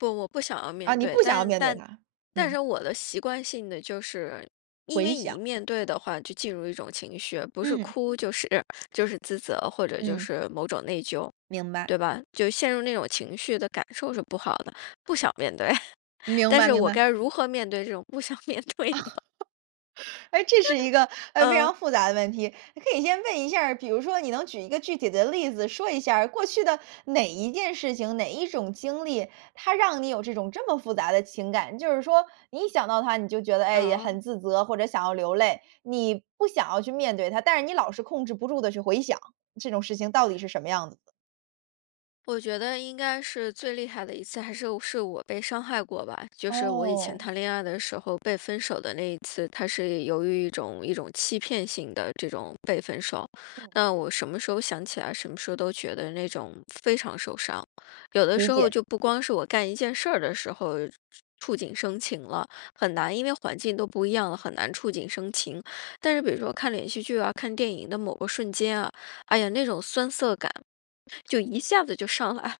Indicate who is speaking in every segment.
Speaker 1: 不，我不想要
Speaker 2: 啊，
Speaker 1: 面
Speaker 2: 你
Speaker 1: 对。
Speaker 2: 不想要
Speaker 1: 但
Speaker 2: 面对
Speaker 1: 但
Speaker 2: 它，
Speaker 1: 但
Speaker 2: 嗯。
Speaker 1: 是我的习惯性地就是因
Speaker 2: 回
Speaker 1: 为
Speaker 2: 想。
Speaker 1: 一面对的话，就进入一种情绪。不是
Speaker 2: 嗯。
Speaker 1: 哭就是就是自责，或 者就
Speaker 2: 嗯。
Speaker 1: 是某种内疚，
Speaker 2: 明白。
Speaker 1: 对吧？就陷入那种情绪的感受是不好的，不想面对。
Speaker 2: 明
Speaker 1: 但
Speaker 2: 白
Speaker 1: 是
Speaker 2: 明
Speaker 1: 我
Speaker 2: 白。
Speaker 1: 该如何面对这种不想面对呢？
Speaker 2: 哎，这是一个，呃，非
Speaker 1: 嗯。
Speaker 2: 常复杂的问题。呃，可以先问一下儿，比如说你能举一个具体的例子说一下儿，过去的哪一件事情、哪一种经历，它让你有这种这么复杂的情感？就是说，你一想到它，你就觉得，哎呀，
Speaker 1: 哦。
Speaker 2: 很自责，或者想要流泪。你不想要去面对它，但是你老是控制不住地去回想，这种事情到底是什么样子的？
Speaker 1: 我觉得应该是最厉害的一次，还是是我被伤害过吧。就是我以前
Speaker 2: 哦。
Speaker 1: 谈恋爱的时候被分手的那一次，它是有一种一种欺骗性的这种被分手。
Speaker 2: 嗯。
Speaker 1: 那我什么时候想起来，什么时候都觉得那种非常受伤。有的时
Speaker 2: 理
Speaker 1: 候
Speaker 2: 解。
Speaker 1: 就不光是我干一件事儿的时候触触触景生情了，很难，因为环境都不一样了，很难触景生情。但是比如说看连续剧啊、看电影的某个瞬间啊，哎呀，那种酸涩感，就一下子就上来，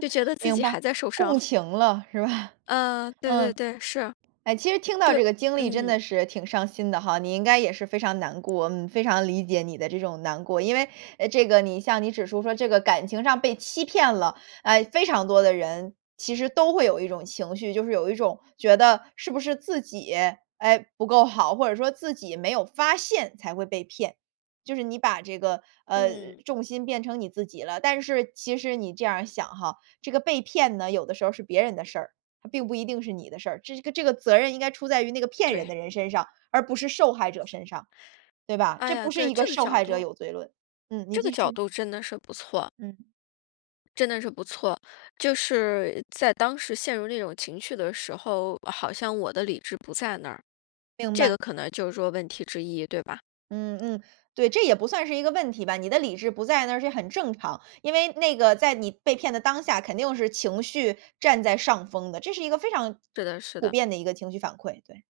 Speaker 1: 就 觉得自
Speaker 2: 明
Speaker 1: 己
Speaker 2: 白。
Speaker 1: 还在受
Speaker 2: 共
Speaker 1: 伤。
Speaker 2: 情了，是吧？
Speaker 1: 嗯，对对
Speaker 2: 嗯。
Speaker 1: 对，是。
Speaker 2: 哎，其实听到
Speaker 1: 对
Speaker 2: 这个经历真
Speaker 1: 嗯。
Speaker 2: 的是挺伤心的哈，你应该也是非常难过，嗯，非常理解你的这种难过。因为，呃，这个你像你指出说这个感情上被欺骗了，呃，非常多的人，其实都会有一种情绪。就是有一种觉得，是不是自己，哎，不够好？或者说自己没有发现才会被骗。就是你把这个，呃，
Speaker 1: 嗯。
Speaker 2: 重心变成你自己了。但是其实你这样儿想哈，这个被骗呢，有的时候儿是别人的事儿，它并不一定是你的事儿。这是个这个责任应该出在于那个骗人
Speaker 1: 对。
Speaker 2: 的人身上，而不是受害者身上，对吧？
Speaker 1: 哎
Speaker 2: 这不
Speaker 1: 呀，
Speaker 2: 是
Speaker 1: 对，
Speaker 2: 一个
Speaker 1: 这个
Speaker 2: 受
Speaker 1: 角
Speaker 2: 害者
Speaker 1: 度
Speaker 2: 有罪论。嗯，你
Speaker 1: 这个
Speaker 2: 继
Speaker 1: 角
Speaker 2: 续。
Speaker 1: 度真的是不错。
Speaker 2: 嗯。
Speaker 1: 真的是不错。就是在当时陷入那种情绪的时候，好像我的理智不在那儿。
Speaker 2: 明
Speaker 1: 这
Speaker 2: 白。
Speaker 1: 个可能就是说问题之一，对吧？
Speaker 2: 嗯嗯，对，这也不算是一个问题吧，你的理智不在那是也很正常。因为那个在你被骗的当下，肯定是情绪占在上风的。这是一个非常
Speaker 1: 是的是
Speaker 2: 普
Speaker 1: 的。
Speaker 2: 遍的一个情绪反馈，对。